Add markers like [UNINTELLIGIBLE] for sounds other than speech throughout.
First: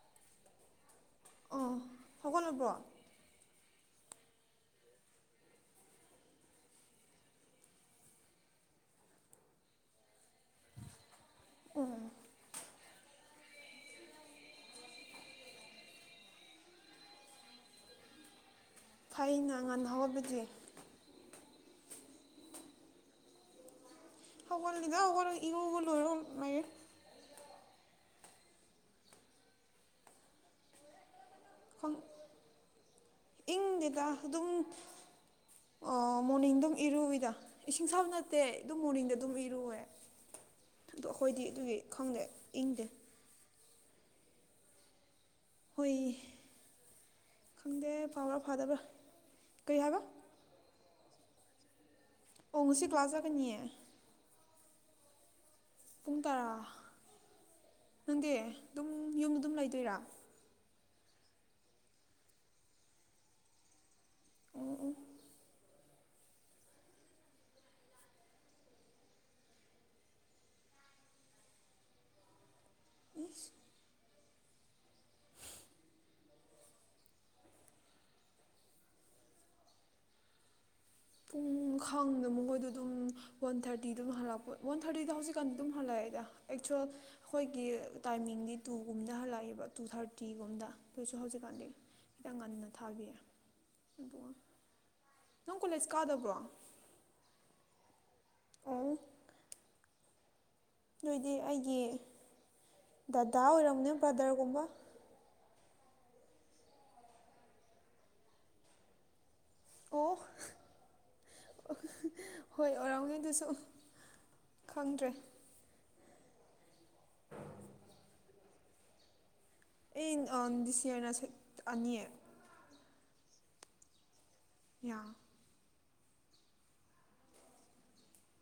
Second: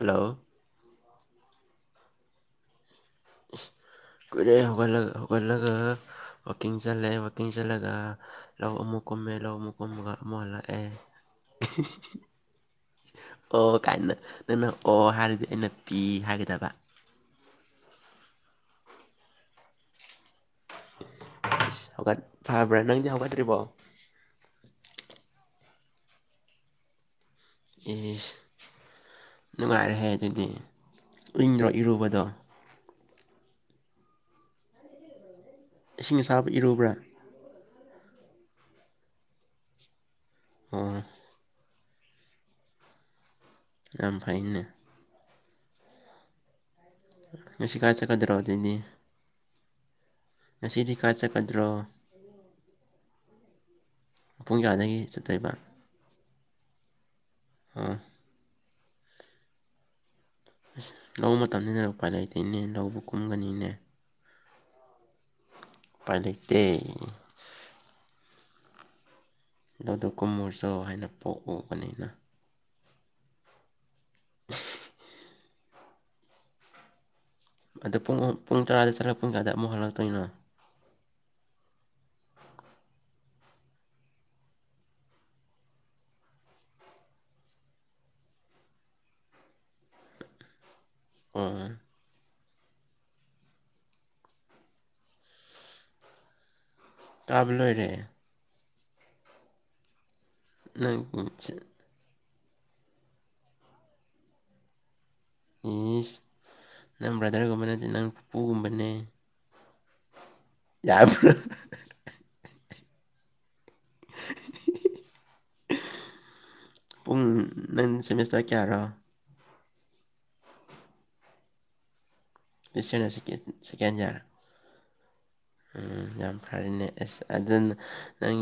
Hello ꯑꯣ ꯍꯧꯒꯜꯂꯕꯔꯣ ꯏꯁ ꯀꯨꯏꯔꯦ ꯍꯧꯒꯠꯂ ꯍꯧꯒꯠꯂꯒ ꯋꯥꯛꯀꯤꯡ ꯆꯠꯂꯦ ꯋꯥꯛꯀꯤꯡ ꯆꯠꯂꯒ ꯂꯧ ꯑꯃꯨꯛ ꯀꯨꯝꯃꯦ ꯂꯧ ꯑꯃꯨꯛ ꯀꯨꯝꯃꯒ ꯑꯃꯨꯛ ꯍꯜꯂꯛꯑꯦ ꯑꯣ ꯀꯥꯏꯅ ꯅꯪꯅ ꯑꯣ ꯍꯥꯏꯔꯗꯤ ꯑꯩꯅ ꯄꯤ ꯍꯥꯏꯒꯗꯕ ꯐꯩꯅ ꯉꯥꯟꯅ ꯍꯧꯒꯠꯄꯗꯤ ꯑꯁꯠ ꯐꯕ꯭ꯔꯥ ꯅꯪꯗꯤ ꯍꯧꯒꯠꯇ꯭ꯔꯤꯕꯣ ꯍꯧꯒꯠꯂꯤꯗ ꯍꯧꯒꯠꯏ ꯏꯔꯨꯒꯂꯣꯏꯔ ꯂꯩꯔꯦ ꯑꯁ ꯅꯨꯡꯉꯥꯏꯔꯍꯦ ꯑꯗꯨꯗꯤ ꯏꯪꯗ꯭ꯔꯣ ꯏꯔꯨꯕꯗꯣ ꯏꯪꯗꯦꯗ ꯑꯗꯨꯝ ꯏꯁꯤꯡ ꯑꯁꯥꯕ ꯃꯣꯔꯅꯤꯡ ꯗꯨꯝ ꯏꯔꯨꯕ꯭ꯔꯥ ꯏꯔꯨꯋꯤꯗ ꯏꯁꯤꯡ ꯁꯥꯕ ꯅꯠꯇꯦ ꯑꯗꯨꯝ ꯃꯣꯔꯅꯤꯡꯗ ꯑꯗꯨꯝ ꯏꯔꯨꯑꯦ ꯑꯣ ꯑꯗꯣ ꯈꯣꯏꯗꯤ ꯑꯗꯨꯒꯤ ꯈꯪꯗꯦ ꯏꯪꯗꯦ ꯌꯥꯝ ꯐꯩꯅꯦ ꯍꯨꯏ ꯉꯁꯤ ꯈꯪꯗꯦ ꯀꯥꯏ ꯆꯠꯀꯗ꯭ꯔꯣ ꯐꯥꯕ꯭ꯔꯥ ꯑꯗꯨꯗꯤ ꯐꯥꯗꯕ꯭ꯔꯥ ꯀꯩ ꯍꯥꯏꯕ ꯉꯁꯤꯗꯤ ꯀꯥꯏ ꯆꯠꯀꯗ꯭ꯔꯣ ꯑꯣ ꯉꯁꯤ ꯀ꯭ꯂꯥꯁ ꯆꯠꯀꯅꯤꯌꯦ ꯄꯨꯡ ꯀꯌꯥꯗꯒꯤ ꯆꯠꯇꯣꯏꯕ ꯄꯨꯡ ꯇꯔꯥ ꯑꯣ ꯅꯪꯗꯤ ꯑꯗꯨꯝ ꯌꯨꯝꯗ ꯑꯗꯨꯝ ꯂꯩꯗꯣꯏꯔꯥ ꯑꯁ ꯂꯧ ꯃꯇꯝꯅꯤꯅ ꯎꯄꯥꯏ ꯂꯩꯇ‌ꯦꯅꯦ ꯂꯧꯕꯨꯛ ꯀꯨꯝꯕꯅꯤꯅ ꯎꯝ ꯎꯝ ꯎꯄꯥꯏ ꯂꯩꯇ‌ꯦ ꯂꯧꯗꯨ ꯀꯨꯝꯃꯨꯁ‌ꯣ ꯍꯥꯏꯅ ꯄꯣꯛꯎꯕꯅꯤꯅ ꯑꯦꯁ ꯑꯗꯣ ꯄꯨꯡ ꯄꯨꯡ ꯇꯔꯥꯗ ꯆꯠꯂ ꯄꯨꯡ ꯀꯌꯥꯗ ꯑꯃꯨꯛ ꯍꯜꯂꯛꯇꯣꯏꯅꯣ ꯄꯨꯡ ꯈꯪꯗ‌ꯦ ꯃꯈꯣꯏꯗꯨ ꯑꯗꯨꯝ ꯋꯥꯟ ꯊꯥꯔꯇꯤ ꯗꯨꯝ ꯍꯜꯂꯛꯄ ꯋꯥꯟ ꯊꯥꯔꯇꯤꯗ ꯍꯧꯖꯤꯛꯀꯥꯟꯗꯤ ꯑꯗꯨꯝ ꯍꯜꯂꯛꯑꯦꯗ ꯑꯦꯛꯆꯨꯋꯦꯜ ꯑꯩꯈꯣꯏꯒꯤ ꯇꯥꯏꯃꯤꯡꯗꯤ ꯇꯨ ꯒꯨꯝꯕꯗ ꯍꯜꯂꯛꯑꯦꯕ ꯇꯨ ꯊꯥꯔꯇꯤ ꯒꯨꯝꯕꯗ ꯑꯩꯈ‌ꯣꯏꯁꯨ ꯍꯧꯖꯤꯛꯀꯥꯟꯗꯤ ꯑꯣ ꯈꯤꯇꯪ ꯉꯟꯅ ꯊꯥꯕꯤꯌꯦ ꯑꯗꯨꯒ ꯅꯪ ꯀꯣꯂꯦꯖ ꯀꯥꯗꯕ꯭ꯔꯣ ꯀꯥꯕ ꯂꯣꯏꯔꯦ ꯑꯣ ꯅꯪ ꯅꯣꯏꯗꯤ ꯑꯩꯒꯤ ꯗꯗꯥ ꯑꯣꯏꯔꯝꯅꯤ ꯕ꯭ꯔꯗꯔꯒꯨꯝꯕ ꯏꯁ ꯅꯪ ꯕ꯭ꯔꯗꯔꯒꯨꯝꯕ ꯅꯠꯇꯦ ꯅꯪ ꯄꯨꯄꯨꯒꯨꯝꯕꯅꯦ ꯑꯣ ꯌꯥ ꯍꯣꯏ ꯑꯣꯏꯔꯝꯒꯅꯤ ꯗꯨꯁꯨ ꯈꯪꯗ꯭ꯔꯦ ꯄꯨꯡ ꯅꯪ ꯁꯦꯃꯤꯁꯇꯔ ꯀꯌꯥꯔꯣ ꯑꯩ ꯑꯥ ꯗꯤꯁ ꯏꯌꯥꯔ ꯗ ꯁ‌ꯦꯛ ꯑꯅꯤ ꯗꯤꯁ ꯏꯌꯥꯔꯅ ꯁꯦꯀꯦꯟ ꯁꯦꯀꯦꯟ ꯏꯌꯥꯔ ꯌꯥ ꯎꯝ ꯌꯥꯝ ꯐꯔꯦꯅꯦ ꯑꯁ ꯑꯗꯨꯅ ꯅꯪ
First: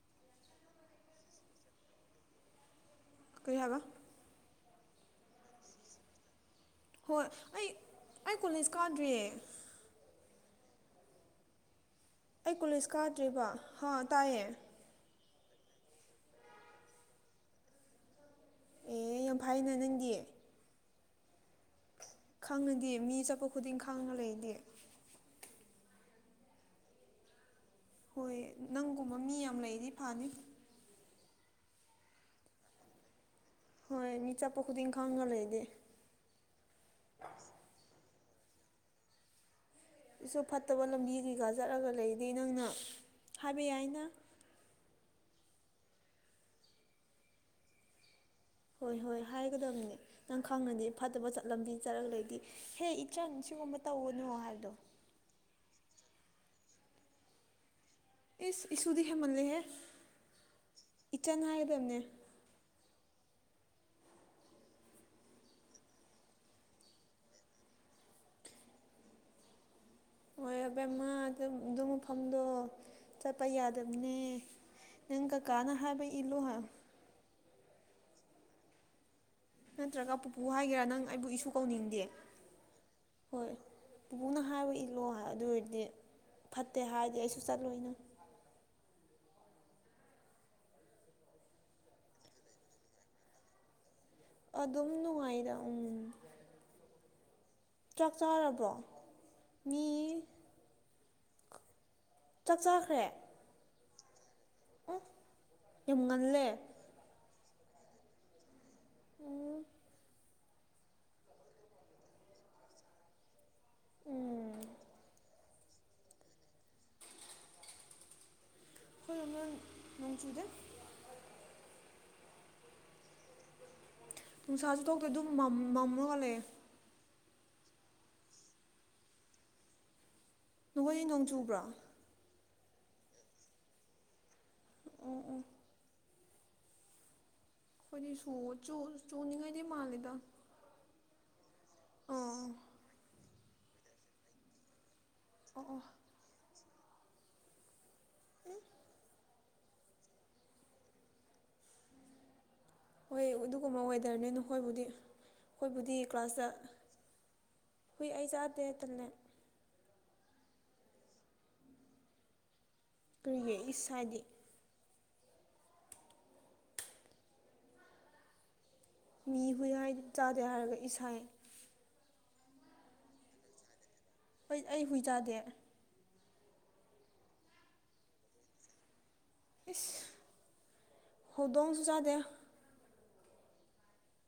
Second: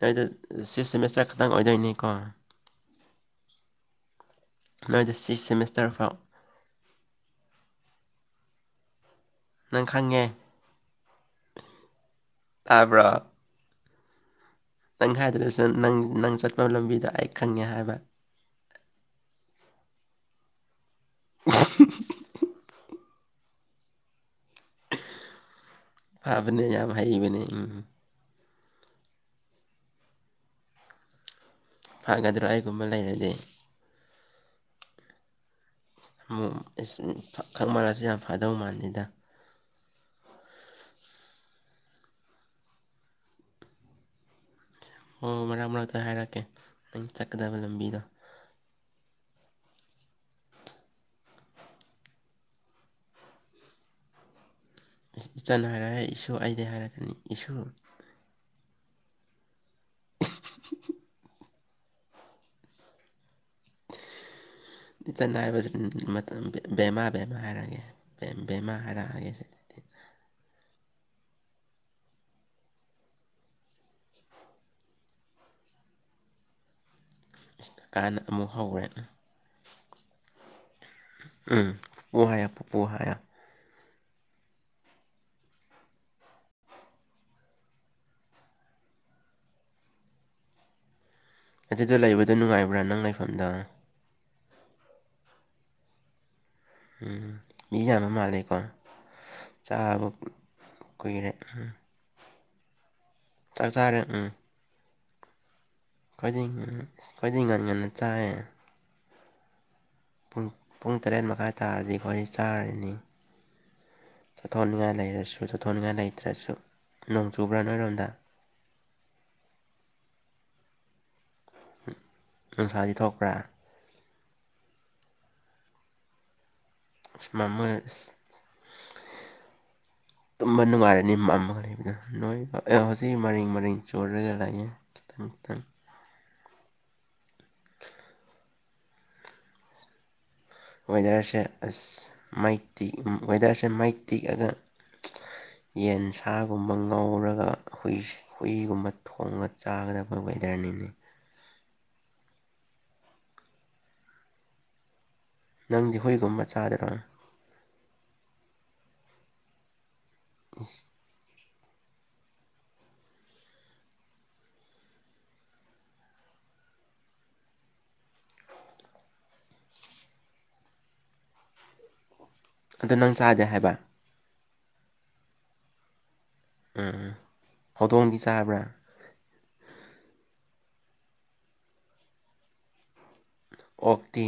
ꯅ‌ꯣꯏꯗ‌ꯣ ꯁꯤꯛꯁ ꯁꯦꯃꯤꯁꯇꯔ ꯈꯛꯇꯪ ꯑꯣꯏꯗꯣꯏꯅꯤꯀꯣ ꯀꯩ ꯍꯥꯏꯕ ꯅꯣꯏꯗ‌ꯣ ꯁꯤꯛꯁ ꯁꯦꯃꯤꯁꯇꯔ ꯐꯥꯎ ꯍꯣꯏ ꯑꯩ ꯑꯩ ꯀꯣꯂꯦꯖ ꯀꯥꯗ꯭ꯔꯤꯌꯦ ꯅꯪ ꯈꯪꯉꯦ ꯑꯩ ꯀꯨꯂ‌ꯦꯖ ꯇꯥꯕ꯭ꯔꯣ ꯀꯥꯗꯔꯤꯕ ꯍꯥ ꯇꯥꯏꯌꯦ ꯅꯪ ꯍꯥꯏꯗ꯭ꯔꯁꯨ ꯅꯪ ꯅꯪ ꯆꯠꯄ ꯂꯝꯕꯤꯗ‌ꯣ ꯑꯩ ꯈꯪꯉꯦ ꯍꯥꯏꯕ ꯑꯦ ꯌꯥꯝ ꯐꯩꯅ‌ꯦ ꯅꯪꯗꯤ [UNINTELLIGIBLE] ꯈꯪꯡꯉꯗꯤ ꯃꯤ ꯆꯠꯄ ꯈꯨꯗꯤꯡ ꯈꯪꯅ ꯂꯩꯗꯤ ꯐꯕꯅꯦ ꯌꯥꯝ ꯍꯩꯕꯅꯦ ꯎꯝ ꯍꯣꯏ ꯅꯪꯒꯨꯝꯕ ꯃꯤ ꯌꯥꯝ ꯂꯩꯗꯤ ꯐꯅꯤ ꯐꯒꯗ꯭ꯔꯥ ꯑꯩꯒꯨꯝꯕ ꯂꯩꯔꯗꯤ ꯍꯣꯏ ꯃꯤ ꯆꯠꯄ ꯈꯨꯗꯤꯡ ꯈꯪꯅ ꯂꯩꯗꯤ [UNINTELLIGIBLE] ꯌꯥꯝ ꯐꯗꯧ ꯃꯥꯜꯂꯤꯗ [UNINTELLIGIBLE] ꯅꯪꯅ ꯍꯥꯏꯕ ꯌꯥꯏꯅ ꯑꯣ ꯃꯔꯛ ꯃꯔꯛꯇ ꯍꯥꯏꯔꯛꯀꯦ ꯅꯪ ꯆꯠꯀꯗꯕ ꯅꯨꯃꯤꯠ ꯍꯣꯏ ꯍꯣꯏ ꯍꯥꯏꯒꯗꯕꯅꯦ ꯅꯪ ꯈꯪꯉꯗꯤ ꯐꯠꯇꯕ ꯆꯠ ꯂꯝꯕꯤ ꯆꯠꯂꯒ ꯂꯩꯔꯗꯤ ꯍꯦ ꯏꯆꯟ ꯁꯤꯒꯨꯝꯕ ꯇꯧꯒꯅꯣ ꯍꯥꯏꯕꯗꯣ ꯏꯆꯟ ꯍꯥꯏꯔ‌ꯣꯏꯍ‌ꯦ ꯏꯁꯨ ꯑꯩꯗꯤ ꯍꯥꯏꯔꯛꯀꯅꯤ ꯏꯁꯨ ꯏꯁ ꯏꯁꯨꯗꯤ ꯍꯦꯟꯃꯜꯂꯦꯍꯦ ꯏꯆꯟ ꯍꯥꯏꯒꯗꯕꯅꯦ ꯏꯆꯟ ꯍꯥꯏꯕꯁꯤ ꯎꯝ ꯃꯇꯝ ꯕꯦꯃꯥ ꯕꯦꯃꯥ ꯍꯥꯏꯔꯛꯑꯒꯦ ꯕꯦꯃꯥ ꯍꯥꯏꯔꯛꯑꯒꯦ ꯁ‌ꯦ ꯍꯣꯏ ꯑꯕꯦꯝꯃ ꯑꯗꯨ ꯗꯨꯝ ꯐꯝꯗꯣꯛꯑ‌ꯣ ꯆꯠꯄ ꯌꯥꯗꯕꯅꯦ ꯅꯪ ꯀꯀꯥꯅ ꯍꯥꯏꯕ ꯏꯜꯂꯨ ꯍꯥꯏ ꯏꯁ ꯀꯀꯥꯅ ꯑꯃꯨꯛ ꯍꯧꯔꯦ ꯅꯠꯇ꯭ꯔꯒ ꯄꯨꯄꯨ ꯍꯥꯏꯒꯦꯔꯥ ꯅꯪ ꯑꯩꯕꯨ ꯏꯁꯨ ꯎꯝ ꯀꯧꯅꯤꯡꯗꯦ ꯄꯨꯄꯨ ꯍꯥꯏꯌꯣ ꯄꯨꯄꯨ ꯍꯥꯏꯌꯣ ꯍꯣꯏ ꯄꯨꯕꯨꯅ ꯍꯥꯏꯕ ꯏꯜꯂꯣ ꯑꯗꯨꯑ‌ꯣꯏꯗꯤ ꯐꯠꯇꯦ ꯍꯥꯏꯔꯗꯤ ꯑꯩꯁꯨ ꯆꯠꯂꯣꯏꯅ‌ꯦ ꯑꯗꯨꯗ ꯂꯩꯕꯗꯣ ꯅꯨꯡꯉꯥꯏꯕ꯭ꯔꯥ ꯅꯪ ꯂꯩꯐꯝꯗꯣ ꯑꯗꯨꯝ ꯅꯨꯡꯉꯥꯏꯗ ꯎꯝ ꯎꯝ ꯃꯤ ꯌꯥꯝꯕ ꯆꯥꯛ ꯃꯥꯜꯂꯦꯀꯣ ꯆꯥꯔꯕ꯭ꯔꯣ ꯃꯤ ꯆꯥꯕꯨ ꯀꯨꯏꯔꯦ ꯎꯝ ꯆꯥꯛ ꯆꯥꯈ꯭ꯔꯦ ꯆꯥꯛ ꯆꯥꯔꯦ ꯎꯝ ꯎꯝ ꯈꯣꯏꯗꯤꯡ ꯀꯣꯏꯗꯤꯡ ꯉꯥꯟ ꯉꯟꯅ ꯆꯥꯏꯌ‌ꯦ ꯎꯝ ꯄꯨꯡ ꯄꯨꯡ ꯇꯔꯦꯠ ꯃꯈꯥꯏ ꯇꯥꯔꯗꯤ ꯑꯩꯈꯣꯏ ꯆꯥꯔꯅꯤ ꯎꯝ ꯆꯠꯊꯣꯛꯅꯤꯡꯉꯥꯏ ꯂꯩꯔꯁꯨ ꯆꯠꯊꯣꯛꯅꯤꯡꯉꯥꯏ ꯂꯩꯇ꯭ꯔꯁꯨ ꯅꯣꯡ ꯆꯨꯕ꯭ꯔꯥ ꯅꯣꯏꯔꯣꯝꯗ ꯍꯣꯏꯣ ꯅꯣꯡ ꯆꯨꯗ‌ꯦ ꯅꯨꯡꯁꯥꯗꯤ ꯊꯣꯛꯄ꯭ꯔꯥ ꯅꯨꯡꯁꯥꯁꯨ ꯊ‌ꯣꯛꯗꯦ ꯑꯗꯨꯝ ꯃꯝ ꯃꯝꯂꯒꯂꯩꯌ‌ꯦ ꯑꯁ ꯃꯝꯃꯒ ꯏꯁ ꯇꯨꯝꯕ ꯅꯈꯣꯏꯗꯤ ꯅꯨꯡꯉꯥꯏꯔꯅꯤ ꯅꯣꯡ ꯃꯝꯃꯒ ꯆꯨꯕ꯭ꯔꯣ ꯂꯩꯕꯅ ꯅꯣꯏ ꯍꯧꯖꯤꯛ ꯃꯔꯡ ꯃꯔꯡ ꯆꯣꯔꯒ ꯂꯥꯛꯦ ꯎꯝ ꯈꯤꯇꯪ ꯎꯝ ꯈꯤꯇꯪ [UNINTELLIGIBLE] ꯁꯨ ꯆꯨꯅꯤꯡꯉꯥꯏꯗꯤ ꯃꯥꯜꯂꯦꯗ ꯋꯦꯗꯔꯁꯦ ꯑꯁ ꯃꯥꯏ ꯇꯤꯛ ꯋꯦꯗꯔꯁꯦ ꯃꯥꯏ ꯇꯤꯛꯑꯒ ꯑꯣ ꯑꯣ ꯌꯦꯟꯁꯥ ꯁꯥꯒꯨꯝꯕ ꯉꯧꯔꯒ ꯍꯨꯏ ꯍꯨꯏꯒꯨꯝꯕ ꯊꯣꯡꯉ ꯆꯥꯒꯗꯕ ꯋꯦꯗꯔꯅꯤꯅꯦ ꯍꯣꯏ ꯑꯗꯨꯒꯨꯝꯕ ꯋꯦꯗꯔꯅꯦ ꯅꯍ‌ꯣꯏꯕꯨꯗꯤ ꯑꯩꯈꯣꯏꯕꯨꯗꯤ ꯅꯪꯗꯤ ꯍꯨꯏꯒꯨꯝꯕ ꯀ꯭ꯂꯥꯁꯇ ꯆꯥꯗ꯭ꯔꯣ ꯍꯨꯏ ꯑꯩ ꯆꯥꯗꯦ ꯇꯟꯅꯦ ꯑꯁ ꯀꯔꯤꯒꯤ ꯏꯁ ꯍꯥꯏꯗꯤ ꯃꯤ ꯍꯨꯏ ꯍꯥꯏ ꯆꯥꯗꯦ ꯍꯥꯏꯔꯒ ꯏꯁꯥꯏ ꯑꯗꯨ ꯅꯪ ꯆꯥꯗꯦ ꯍꯥꯏꯕ ꯍ‌ꯣꯏ ꯑꯩ ꯍꯨꯏ ꯆꯥꯗꯦ ꯎꯝ ꯍꯧꯗ‌ꯣꯡꯗꯤ ꯆꯥꯕ꯭ꯔꯥ ꯏꯁ ꯍꯧꯗꯣꯡꯁꯨ ꯆꯥꯗꯦ ꯑꯣꯛꯇꯤ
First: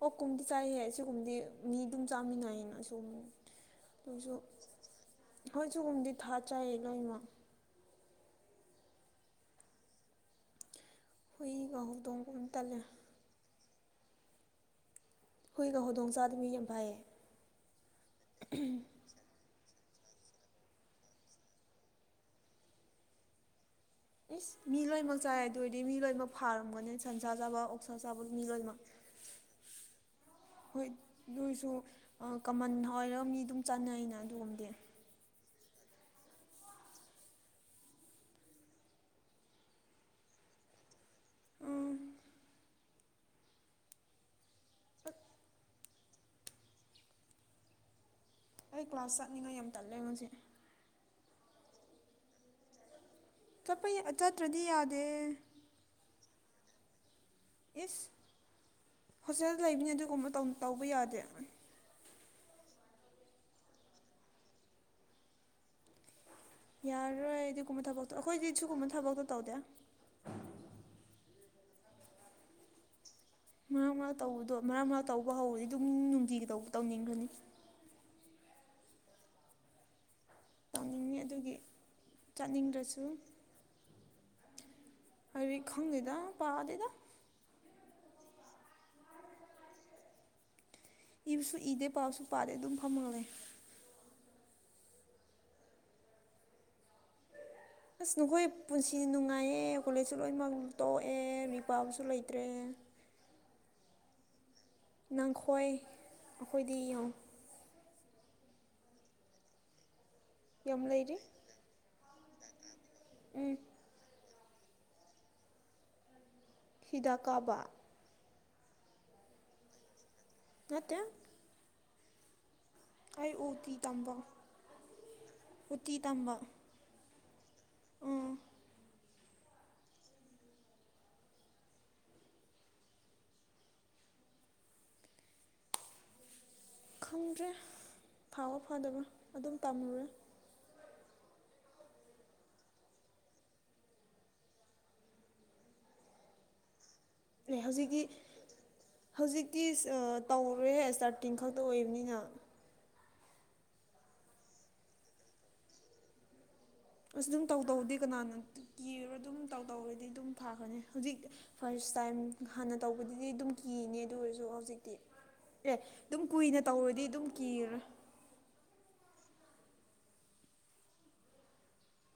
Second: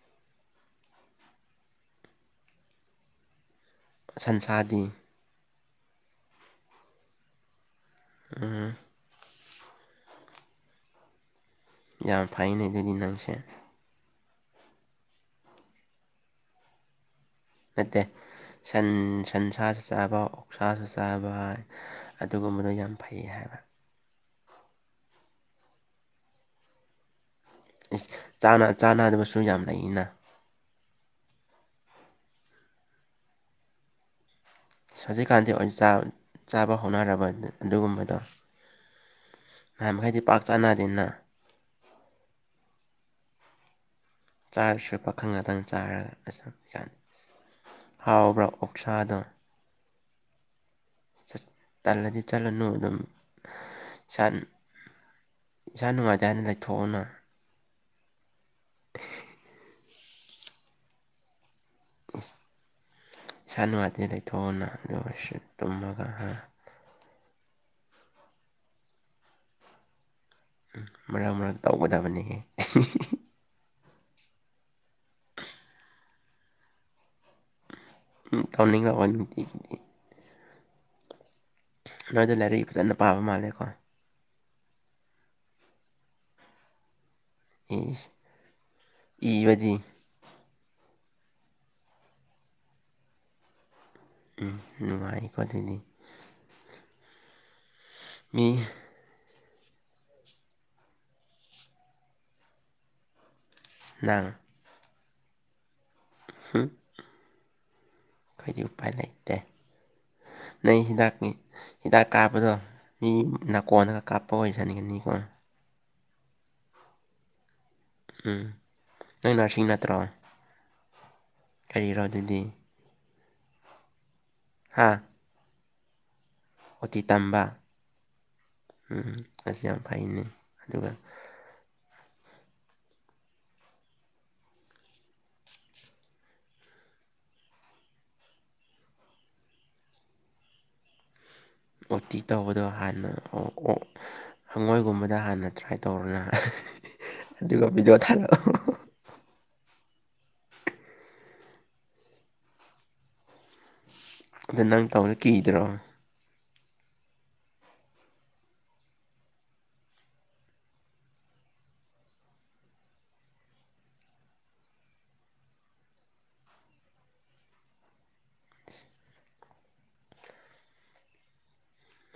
ꯑꯣꯛ ꯀꯨꯝꯗꯤ ꯆꯥꯏꯍꯦ ꯁꯤꯒꯨꯝꯕꯗꯤ ꯃꯤ ꯑꯗꯨꯝ ꯆꯥꯃꯤꯟꯅꯩꯌꯦꯅ ꯁꯤꯒꯨꯝ ꯑꯗꯨꯁꯨ ꯁꯟꯁꯥꯗꯤ ꯑꯩꯈꯣꯏ ꯁꯤꯨꯒꯨꯝꯗꯤ ꯊꯥ ꯆꯥꯏꯌꯦ ꯂꯣꯏꯃꯛ ꯎꯝ ꯍꯨꯏꯒ ꯌꯥꯅ ꯍꯧꯗꯣꯡꯒꯨꯝꯕ ꯐꯩꯅꯦ ꯇꯜꯂꯦ ꯑꯗꯨꯗꯤ ꯅꯪꯁꯦ ꯍꯨꯏꯒ ꯍꯧꯗꯣꯡ ꯆꯥꯗ ꯃꯤ ꯌꯥꯝ ꯐꯩꯌꯦ ꯅꯠꯇꯦ ꯁꯟ ꯁꯟꯁꯥꯁꯨ ꯆꯥꯕ ꯑꯣꯛꯁꯥꯁꯨ ꯆꯥꯕ ꯑꯗꯨꯒꯨꯝꯕꯗꯣ ꯌꯥꯝ ꯐꯩ ꯍꯥꯏꯕ ꯏꯁ ꯃꯤ ꯂꯣꯏꯅꯃꯛ ꯆꯥꯏ ꯑꯗꯨ ꯑꯣꯏꯔꯗꯤ ꯃꯤ ꯂꯣꯏꯅꯃꯛ ꯐꯥꯔꯝꯒꯅꯤ ꯁꯟꯁꯥ ꯆꯥꯕ ꯑꯣꯛꯁꯥ ꯏꯁ ꯆꯥꯕ ꯃꯤ ꯆꯥꯟꯅ ꯂꯣꯏꯅꯃꯛ ꯆꯥꯅꯗꯕꯁꯨ ꯌꯥꯝ ꯂꯩꯅꯥ ꯍꯣꯏ ꯑꯗꯨꯑꯣꯏꯁꯨ ꯀꯃꯟ ꯍꯥꯏꯔꯒ ꯃꯤ ꯑꯗꯨꯝ ꯆꯥꯟꯅꯩꯩꯅ ꯑꯗꯨꯒꯝꯗꯤ ꯍꯧꯖꯤꯛꯀꯥꯟꯗꯤꯥ ꯆꯥꯕ ꯆꯥꯕ ꯍꯧꯅꯔꯕꯅꯤ ꯑꯗꯨꯒꯨꯝꯕꯗꯣ ꯅꯍꯥꯟ ꯃꯈꯩꯗꯤ ꯄꯥꯛ ꯆꯥꯅꯗꯦꯅꯥ ꯎꯝ ꯆꯥꯔꯁꯨ ꯄꯥꯈꯪ ꯉꯥꯇꯪ ꯆꯥꯔꯒ ꯑꯁ ꯍꯧꯖꯤꯀꯥꯟ ꯍꯥꯎꯕ꯭ꯔ‌ꯣ ꯑꯩ ꯀ꯭ꯂꯥꯁ ꯆꯠꯅꯤꯡꯉꯩ ꯌꯥꯝ ꯇꯜꯂꯦ ꯉꯁꯤ ꯇꯜꯂꯗꯤ ꯆꯠꯂꯅꯨ ꯑꯗꯨꯝ ꯆꯠꯄꯩ ꯏꯁꯥ ꯆꯠꯇ꯭ꯔꯗꯤ ꯌꯥꯗꯦ ꯏꯁꯥ ꯅꯨꯡꯉꯥꯏꯇ‌ꯦ ꯍꯥꯏꯅ ꯂꯩꯊꯣꯛꯑ‌ꯣꯅꯥ ꯏꯁ ꯍꯣꯁꯇꯦꯜ ꯂꯩꯕꯅꯤ ꯑꯗꯨꯒꯨꯝꯕ ꯇꯧ ꯇꯧꯕ ꯌꯥꯗꯦ ꯏꯁꯥ ꯅꯨꯡꯉꯥꯇꯤ ꯂꯩꯊꯣꯛꯑ‌ꯣꯅꯥ ꯑꯗꯨ ꯑꯣꯏꯔꯁꯨ ꯇꯨꯝꯃꯒ ꯍꯥ ꯌꯥꯔꯔꯣꯏ ꯑꯥꯗꯤꯒꯨꯝꯕ ꯊꯕꯛꯇꯨ ꯑꯩꯈꯣꯏꯗꯤ ꯁꯤꯒꯨꯝꯕ ꯊꯕꯛꯇꯣ ꯇꯧꯗꯦ ꯎꯝ ꯃꯔꯛ ꯃꯔꯛ ꯇꯧꯒꯗꯕꯅꯤ [UNINTELLIGIBLE] ꯃꯔꯛ ꯃꯔꯛ ꯇꯧꯕꯗꯣ ꯃꯔꯛ ꯃꯔꯛ ꯇꯧꯕ ꯍꯧꯔꯗꯤ ꯑꯗꯨꯝ ꯅꯨꯡꯇꯤꯒꯤ ꯇꯧꯕ ꯇꯧꯅꯤꯡꯈ꯭ꯔꯅꯤ [UNINTELLIGIBLE] ꯇꯧꯅꯤꯡꯉꯤ ꯑꯗꯨꯒꯤ [UNINTELLIGIBLE] ꯂꯥꯏꯔꯤꯛ ꯐꯖꯅ ꯄꯥꯕ ꯃꯥꯜꯂꯦꯀꯣ ꯍꯥꯏꯔꯤ ꯈꯪꯗꯦꯗ ꯄꯥꯗꯦꯗ ꯏꯁ ꯏꯕꯗꯤ ꯏꯕꯁꯨ ꯏꯗꯦ ꯄꯥꯕꯁꯨ ꯄꯥꯗꯦ ꯑꯗꯨꯝ ꯐꯝꯃꯒꯥ ꯂꯩ ꯎꯝ ꯅꯨꯡꯉꯥꯏꯀꯣ ꯑꯗꯨꯗꯤ ꯑꯁ ꯃꯤ ꯅꯈꯣꯏ ꯄꯨꯟꯁꯤ ꯅꯨꯡꯉꯥꯏꯌꯦ ꯀꯣꯂꯦꯖꯁꯨ ꯂꯣꯏꯅꯃꯛ ꯇꯣꯛꯑꯦ ꯃꯤꯄꯥꯏꯕꯁꯨ ꯂꯩꯇ꯭ꯔꯦ ꯅꯪ ꯅꯪꯈꯣꯏ ꯍꯨꯝ ꯑꯩꯈꯣꯏꯗꯤ ꯌꯦꯡꯉꯨ ꯑꯩꯈꯣꯏꯗꯤ ꯎꯄꯥꯏ ꯂꯩꯇꯦ ꯅꯣꯏ ꯌꯥꯝ ꯂꯩꯔꯤ ꯍꯤꯗꯥꯛꯅꯤ ꯍꯤꯗꯥꯛ ꯀꯥꯞꯄꯗꯣ ꯃꯤ ꯅꯥꯀꯣꯟꯜꯂꯒ ꯀꯥꯞꯄ [UNINTELLIGIBLE] ꯀꯣ ꯍꯤꯗꯥꯛ ꯀꯥꯕ ꯎꯝ ꯅꯪ ꯅꯔꯁꯤꯡ ꯅꯠꯇ꯭ꯔꯣ ꯅꯠꯇꯦ ꯀꯔꯤꯔꯣ ꯑꯗꯨꯗꯤ ꯑꯩ ꯎꯇꯤ ꯇꯝꯕ ꯍꯥꯥ ꯎꯇꯤ ꯇꯝꯕ ꯑꯣꯇꯤ ꯇꯝꯕ ꯎꯝ ꯎꯝ ꯑꯁꯤ ꯌꯥꯝ ꯐꯩꯅꯤ ꯑꯗꯨꯒ ꯈꯪꯗ꯭ꯔꯦ ꯐꯥꯕ ꯐꯗꯕ꯭ꯔꯥ ꯑꯗꯨꯝ ꯇꯝꯃꯨꯔꯦ ꯑꯣꯇꯤ ꯇꯧꯕꯗꯣ ꯍꯥꯟꯅ ꯑꯣ ꯍꯪꯉꯣꯏꯒꯨꯝꯕꯗ ꯍꯥꯟꯅ ꯇ꯭ꯔꯥꯏ ꯇꯧꯔꯅ ꯑꯦ ꯑꯗꯨꯒ ꯚꯤꯗꯤꯑꯣ ꯍꯧꯖꯤꯛꯇꯤ ꯊꯥꯔꯛꯑꯣ ꯍꯧꯖꯤꯛꯇꯤ ꯇꯧꯔꯣꯏꯌꯦ ꯏꯁ꯭ꯇꯥꯔꯇꯤꯡ ꯈꯛꯇ ꯑꯣꯏꯕꯅꯤꯅ ꯑꯗꯨ ꯅꯪ ꯇꯧꯕꯗ ꯀꯤꯗ꯭ꯔꯣ ꯑꯁ ꯑꯗꯨꯝ ꯇꯧ ꯇꯧꯗꯤ ꯀꯅꯥꯅ ꯀꯤꯔ ꯑꯗꯨꯝ ꯇꯧ ꯇꯧꯔꯗꯤ ꯑꯗꯨꯝ ꯐꯥꯈ꯭ꯔꯥꯅꯤ ꯍꯧꯖꯤꯛ ꯐꯥꯔꯁ ꯇꯥꯏꯝ ꯍꯥꯟꯅ ꯇꯧꯕꯗꯗꯤ ꯑꯗꯨꯝ ꯀꯤꯅꯦ ꯑꯗꯨ ꯑꯣꯏꯔꯁꯨ ꯍꯧꯖꯤꯛꯇꯤ ꯑꯦ ꯑꯗꯨꯝ ꯀꯨꯏꯅ ꯇꯧꯔꯗꯤ ꯑꯗꯨꯝ ꯀꯤꯔ [INAUDIBLE]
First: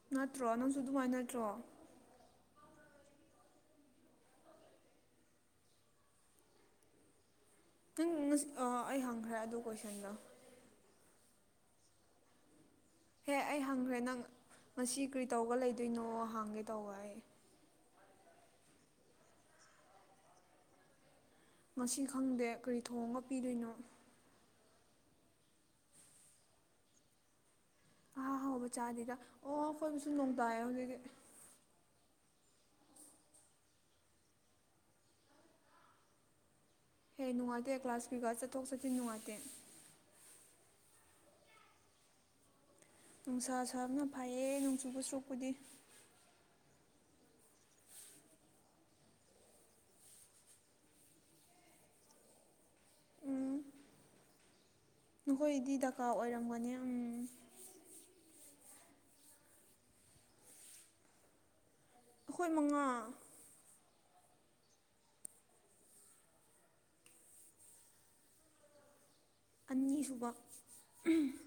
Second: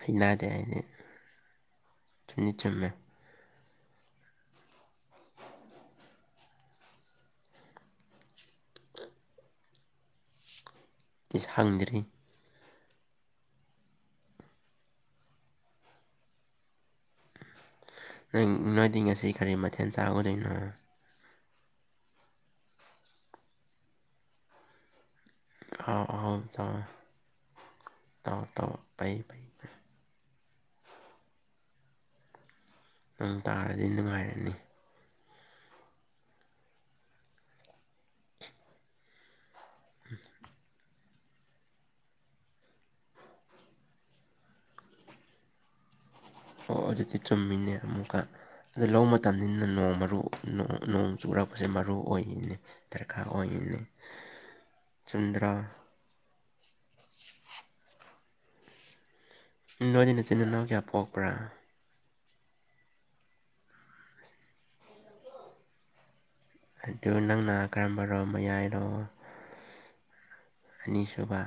ꯍꯅꯥꯗꯦ ꯅꯠꯇ꯭ꯔꯣ ꯅꯪꯁꯨ ꯑꯩꯅ ꯑꯗꯨꯃꯥꯏꯅ ꯅꯠꯇ꯭ꯔꯣ ꯆꯨꯝꯗꯤ ꯆꯨꯝꯃꯦ [UNINTELLIGIBLE] ꯑꯩ ꯍꯪꯈ꯭ꯔꯦ ꯑꯗꯨ ꯀꯣꯏꯁꯟꯗꯣ ꯏꯁ ꯍꯪꯗ꯭ꯔꯤ ꯍꯦ ꯑꯩ ꯍꯪꯈ꯭ꯔꯦ ꯅꯪ ꯉꯁꯤ ꯀꯔꯤ ꯇꯧꯔꯒ ꯂꯩꯗꯣꯏꯅꯣ ꯍꯪꯒꯦ ꯇꯧꯕ ꯑꯩ ꯅꯪ ꯅꯣꯏꯗꯤ ꯉꯁꯤ ꯀꯔꯤ ꯃꯊꯦꯜ ꯆꯥꯒꯗꯣꯏꯅꯣ ꯉꯁꯤ ꯈꯪꯗꯦ ꯀꯔꯤ ꯊꯣꯡꯒ ꯄꯤꯗꯣꯏꯅꯣ ꯑꯥꯎ ꯑꯍꯥ ꯍꯥꯎꯕ ꯑꯥꯎ [UNINTELLIGIBLE] ꯆꯥꯗꯦꯗ ꯐꯩ ꯐꯩ ꯑꯣ ꯑꯩꯈꯣꯏꯕꯨꯁꯨ ꯅꯣꯡ ꯇꯥꯏꯌꯦ ꯍꯧꯖꯤꯛꯇꯤ ꯅꯪꯡ ꯇꯥꯔꯗꯤ ꯅꯨꯡꯉꯥꯏꯔꯅꯤ ꯍꯦ ꯅꯨꯡꯉꯥꯏꯇꯦ ꯀ꯭ꯂꯥꯁ ꯀꯔꯤ ꯀꯥ ꯆꯠꯊꯣꯛ ꯆꯠꯁꯤꯟ ꯅꯨꯡꯉꯥꯏꯇꯦ꯫ [UNINTELLIGIBLE] ꯅꯨꯡꯁꯥ ꯁꯥꯕꯅ ꯐꯩꯌꯦ ꯅꯣꯡ ꯆꯨꯗꯧ ꯁꯔꯨꯛꯄꯨꯗꯤ ꯑꯣ ꯑꯗꯨꯗꯤ ꯆꯨꯝꯃꯤꯅꯦ ꯑꯃꯨꯀꯥ ꯑꯗꯨ ꯂꯧꯕ ꯃꯇꯝꯅꯤꯅ ꯅꯣꯡ ꯃꯔꯨ ꯅꯣꯡ ꯆꯨꯔꯛꯄꯖꯦ ꯃꯔꯨ ꯑꯣꯏꯅꯤꯅꯦ ꯗꯔꯀꯥꯔ ꯎꯝ ꯑꯣꯏꯅꯤꯅꯦ ꯅꯈꯣꯏꯗꯤ ꯗꯔꯀꯥꯔ ꯑꯣꯏꯔꯝꯒꯅꯤ ꯎꯝ ꯅꯣꯏꯗꯤ ꯅꯆꯤꯟ ꯅꯅꯥꯎ ꯀꯌꯥ ꯄꯣꯛꯄ꯭ꯔꯥ ꯑꯩꯈꯣꯏ ꯃꯉꯥ ꯑꯗꯨ ꯅꯪꯅ ꯀꯔꯝꯕꯔꯣ ꯃꯌꯥꯏꯔꯣ ꯑꯅꯤꯁꯨꯕ ꯑꯅꯤꯁꯨꯕꯥ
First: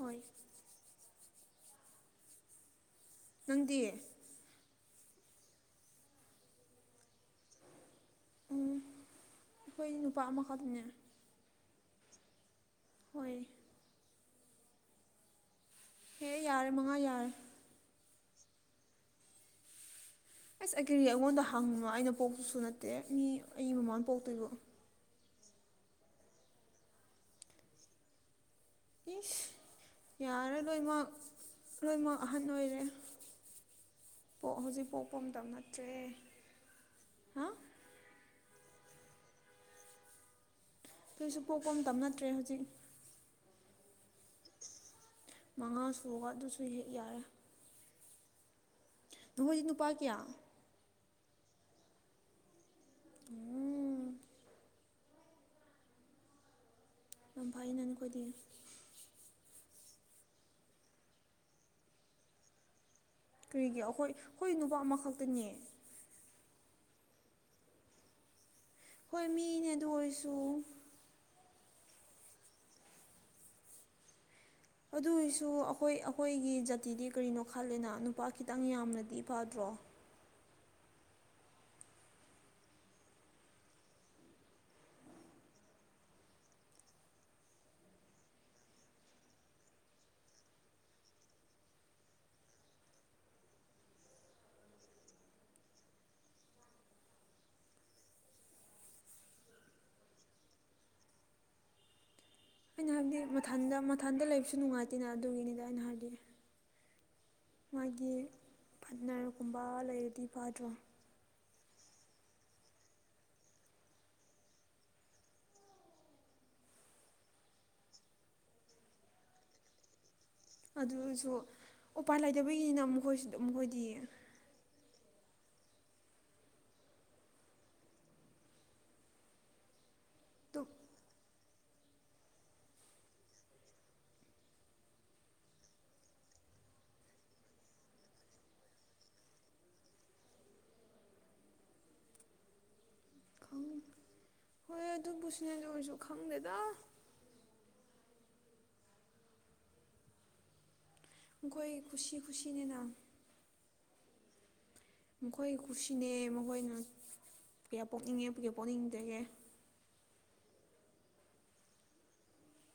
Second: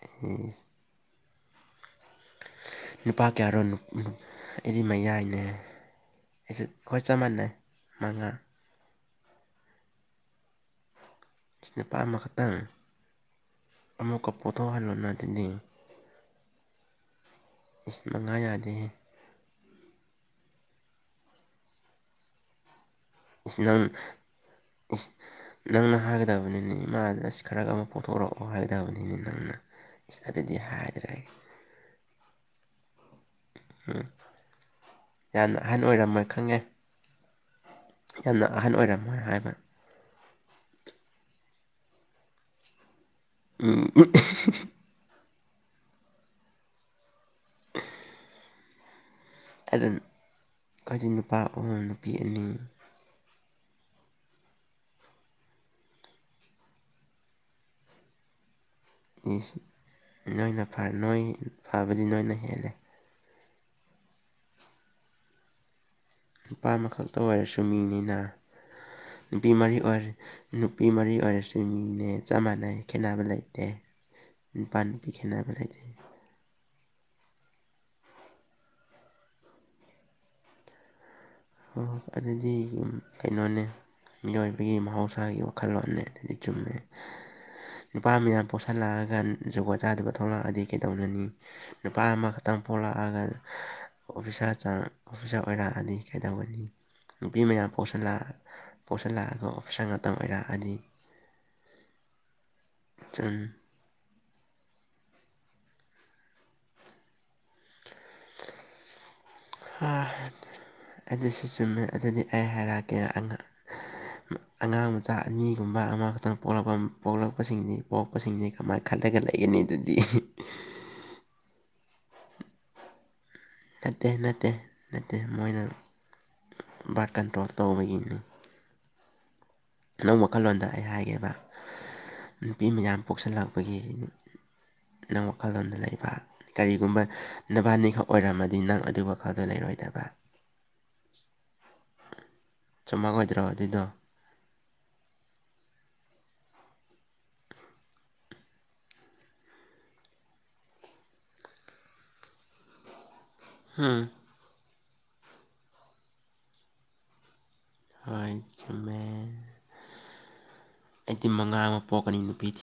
ꯍꯣꯏ ꯎꯝ ꯅꯨꯄꯥ ꯀꯌꯥꯔꯣ ꯅꯪꯗꯤ [UNINTELLIGIBLE] ꯑꯩꯗꯤ ꯃꯌꯥꯏꯅꯦ ꯑꯩꯁꯨ ꯈꯣꯏ ꯆꯞ ꯃꯥꯟꯅꯩ ꯃꯉꯥ ꯎꯝ ꯑꯩꯈꯣꯏ ꯅꯨꯄꯥ ꯑꯃꯈꯛꯇꯅꯦ ꯏꯁ ꯅꯨꯄꯥ ꯑꯃꯈꯛꯇꯪ ꯍꯣꯏꯌꯦ ꯑꯃꯨꯛꯀ ꯄꯨꯊꯣꯛꯍꯜꯂꯣꯅꯥ ꯑꯗꯨꯗꯤ ꯍꯦ ꯌꯥꯔꯦ ꯃꯉꯥ ꯌꯥꯔꯦ ꯏꯁ ꯃꯉꯥ ꯌꯥꯗꯦꯍꯦ ꯑꯁ ꯑꯩ ꯀꯔꯤ ꯑꯩꯉꯣꯟꯗ ꯍꯪꯕ꯭ꯔꯣ ꯑꯩꯅ ꯄꯣꯛꯄꯁꯨ ꯅꯠꯇꯦ ꯃꯤ ꯏꯁ ꯑꯩ ꯅꯪ ꯃꯃꯥꯅ ꯄꯣꯛꯇꯣꯏꯕꯨ ꯏꯁ ꯅꯪꯅ ꯍꯥꯏꯒꯗꯕꯅꯤꯅꯦ ꯏꯃꯥꯗ ꯏꯁ ꯈꯔꯒ ꯑꯃꯨꯛ ꯄꯣꯛꯊꯣꯔꯣꯛ ꯑꯣ ꯍꯥꯏꯇꯥꯕꯅꯤꯅꯦ ꯏꯁ ꯅꯪꯅ ꯏꯁ ꯑꯗꯨꯗꯤ ꯌꯥꯔꯦ ꯂꯣꯏꯃꯛ ꯍꯥꯏꯗ꯭ꯔꯒ ꯂꯣꯏꯃꯛ ꯑꯍꯟ ꯑꯣꯏꯔꯦ ꯄꯣ ꯍꯧꯖꯤꯛ ꯄꯣꯛꯄ ꯃꯇꯝ ꯌꯥꯝꯅ ꯑꯍꯟ ꯅꯠꯇ꯭ꯔꯦ ꯑꯣꯏꯔꯝꯃꯣꯏ ꯈꯪꯉꯦ ꯍꯥ ꯌꯥꯝꯅ ꯑꯍꯟ ꯑꯣꯏꯔꯝꯃꯣꯏ ꯍꯥꯏꯕ ꯑꯗꯣꯏꯁꯨ ꯄꯣꯛꯄ ꯃꯇꯝꯇ ꯅꯠꯇ꯭ꯔꯦ ꯍꯧꯖꯤꯛ ꯎꯝ [UNINTELLIGIBLE] ꯃꯉꯥ ꯁꯨꯕꯒ ꯑꯗꯨꯁꯨ ꯍꯦꯛ ꯌꯥꯔꯦ [UNINTELLIGIBLE] ꯅꯣꯍꯣꯢ ꯅꯨꯄꯥ ꯀꯌꯥ ꯈꯣꯏꯗꯤ ꯅꯨꯄꯥ ꯑꯍꯨꯝ ꯅꯨꯄꯤ ꯑꯅꯤ ꯎꯝ ꯌꯥꯝ ꯐꯩꯅꯦ ꯅꯈꯣꯏꯗꯤ ꯏꯁ ꯅꯣꯏꯅ ꯐꯥ ꯅꯣꯏ ꯐꯕꯗꯤ ꯅꯣꯏꯅ ꯍꯦꯜꯂꯦ ꯀꯔꯤꯒꯤ ꯑꯩꯈꯣꯏ ꯑꯩꯈꯣꯏ ꯅꯨꯄꯥ ꯑꯃꯈꯛꯇꯅꯦ ꯅꯨꯄꯥ ꯑꯃꯈꯛꯇ ꯑꯣꯏꯔꯁꯨ ꯃꯤꯅꯤꯅꯥ ꯍꯣꯏ ꯅꯨꯄꯤ ꯃꯤꯅꯦ ꯃꯔꯤ ꯑꯗꯨ ꯑꯣꯏꯔ ꯑꯣꯏꯔꯁꯨ ꯅꯨ ꯢ ꯃꯔꯤ ꯑꯣꯏꯔꯁꯨ ꯃꯤꯅꯦ ꯆꯞ ꯃꯥꯟꯅꯩ ꯈꯦꯠꯅꯕ ꯂꯩꯇꯦ꯫ ꯅꯨꯄꯥ ꯅꯨꯄꯤ ꯑꯗꯨ ꯑꯣꯏꯔꯁꯨ ꯈꯦꯠꯅꯕ ꯂꯩꯇꯦ ꯑꯩꯈꯣꯏ ꯑꯩꯈꯣꯏꯒꯤ ꯖꯥꯇꯤꯗꯤ ꯀꯔꯤꯅꯣ ꯈꯜꯂꯦꯅ ꯅꯨꯄꯥ ꯈꯤꯇꯪ ꯌꯥꯝꯕꯅꯗꯤ ꯐꯗ꯭ꯔꯣ ꯑꯣ ꯑꯗꯨꯗꯤ ꯌꯨꯝ ꯀꯩꯅꯣꯅꯦ ꯃꯤꯑꯣꯏꯕꯒꯤ ꯃꯍꯧꯁꯥꯒꯤ ꯋꯥꯈꯜꯂꯣꯟꯅꯦ ꯑꯗꯨꯗꯤ ꯆꯨꯝꯃꯦ ꯅꯨꯄꯥ ꯃꯌꯥꯝ ꯄꯣꯛꯁꯜꯂꯛꯑꯒ ꯖꯨꯒꯣꯠ ꯆꯥꯗꯕ ꯊꯣꯛꯂꯛꯑꯗꯤ ꯀꯩꯗꯧꯅꯅꯤ ꯅꯨꯄꯥ ꯑꯃꯈꯛꯇꯪ ꯄꯣꯛꯂꯛꯑꯒ ꯑꯣꯐꯤꯁꯥꯔ ꯆꯥꯡ ꯑꯣꯐꯤꯁꯥꯔ ꯑꯣꯏꯔꯛꯑꯗꯤ ꯀꯩꯗꯧꯒꯅꯤ ꯅꯨꯄꯤ ꯃꯌꯥꯝ ꯄꯣꯛꯁꯜꯂ ꯄꯣꯠꯁꯤꯜꯂꯛꯑꯒ ꯑꯣꯐꯤꯁꯥꯔ ꯉꯥꯛꯇ ꯑꯣꯏꯔꯛꯑꯗꯤ [INAUDIBLE] ꯑꯩꯅ ꯍꯥꯏꯕꯗꯤ ꯆꯨꯝ ꯃꯊꯟꯗ ꯃꯊꯟꯗ ꯂꯩꯕꯁꯨ ꯅꯨꯡꯉꯥꯏꯇꯦꯅ ꯑꯗꯨꯒꯤꯅꯤꯗ ꯑꯩꯅ ꯍꯥꯏꯗꯤ ꯃꯥꯒꯤ ꯄꯥꯠꯅꯔ ꯍꯥ ꯑꯗꯨꯁꯨ ꯆꯨꯝꯃꯦ ꯑꯗꯨꯗꯤ ꯑꯩ ꯍꯥꯏꯔꯛꯑꯒꯦ ꯑꯉꯥ ꯑꯉꯥꯡ ꯃꯆꯥ ꯑꯅꯤꯒꯨꯝꯕ ꯑꯃꯈꯛꯇꯪ ꯄꯣꯛꯂꯛꯄ ꯄꯣꯛꯂꯛꯄꯁꯤꯡꯗꯤ ꯄꯣꯛꯄꯁꯤꯡꯗꯤ ꯀꯃꯥꯏ ꯈꯠꯂꯒ ꯂꯩꯒꯅꯤ ꯑꯗꯨꯗꯤ ꯑꯗꯨ ꯑꯣꯢꯖꯨ ꯎꯄꯥꯏ ꯂꯩꯇꯕꯒꯤꯅ ꯃꯈꯣꯏꯁꯨ ꯃꯈꯣꯏꯗꯤ ꯅꯠꯇꯦ ꯅꯠꯇꯦ ꯅꯠꯇꯦ ꯃꯣꯏꯅ ꯕꯥꯔꯠ ꯀꯟꯇ꯭ꯔꯣꯜ ꯇꯧꯕꯒꯤꯅꯤ ꯅꯪ ꯋꯥꯈꯜꯂꯣꯟꯗ ꯑꯗꯨꯝ ꯑꯩ ꯍꯥꯏꯒꯦꯕ ꯅꯨꯄꯤ ꯃꯌꯥꯝ ꯄꯣꯛꯁꯜꯂꯛꯄꯒꯤ ꯅꯪ ꯋꯥꯈꯜꯂꯣꯟꯗ ꯂꯩꯕ ꯀꯔꯤꯒꯨꯝꯕ ꯅꯕꯥꯅꯤꯈꯛ ꯑꯣꯏꯔꯝꯃꯗꯤ ꯅꯪ ꯑꯗꯨꯏ ꯋꯥꯈꯜꯗ ꯂꯩꯔꯣꯏꯗꯕ [INAUDIBLE] ꯆꯨꯝꯃꯛꯑꯣꯏꯗ꯭ꯔꯣ ꯈꯪ ꯑꯗꯨꯏꯗꯣ ꯍꯣꯏ ꯑꯗꯨꯕꯨꯁꯨꯅꯦ ꯑꯗꯨ ꯑꯣꯏꯔꯁꯨ ꯈꯪꯗꯦꯗ ꯈꯣꯏ ꯈꯨꯨꯁꯤ ꯈꯨꯁꯤꯅꯦꯅ ꯍꯨꯝ ꯃꯈꯣꯏꯒꯤ ꯀꯨꯁꯤꯅꯦ ꯃꯈꯣꯏꯅ ꯀꯌꯥ ꯍꯣꯏ ꯄꯣꯛꯅꯤꯡꯉꯦꯒꯦ ꯆꯨꯝꯃꯦ ꯄꯣꯛꯅꯤꯡꯗꯒꯦ ꯑꯩꯗꯤ ꯃꯉꯥ ꯑꯃ ꯄꯣꯛꯀꯅꯤ ꯅꯨꯄꯤꯗꯤ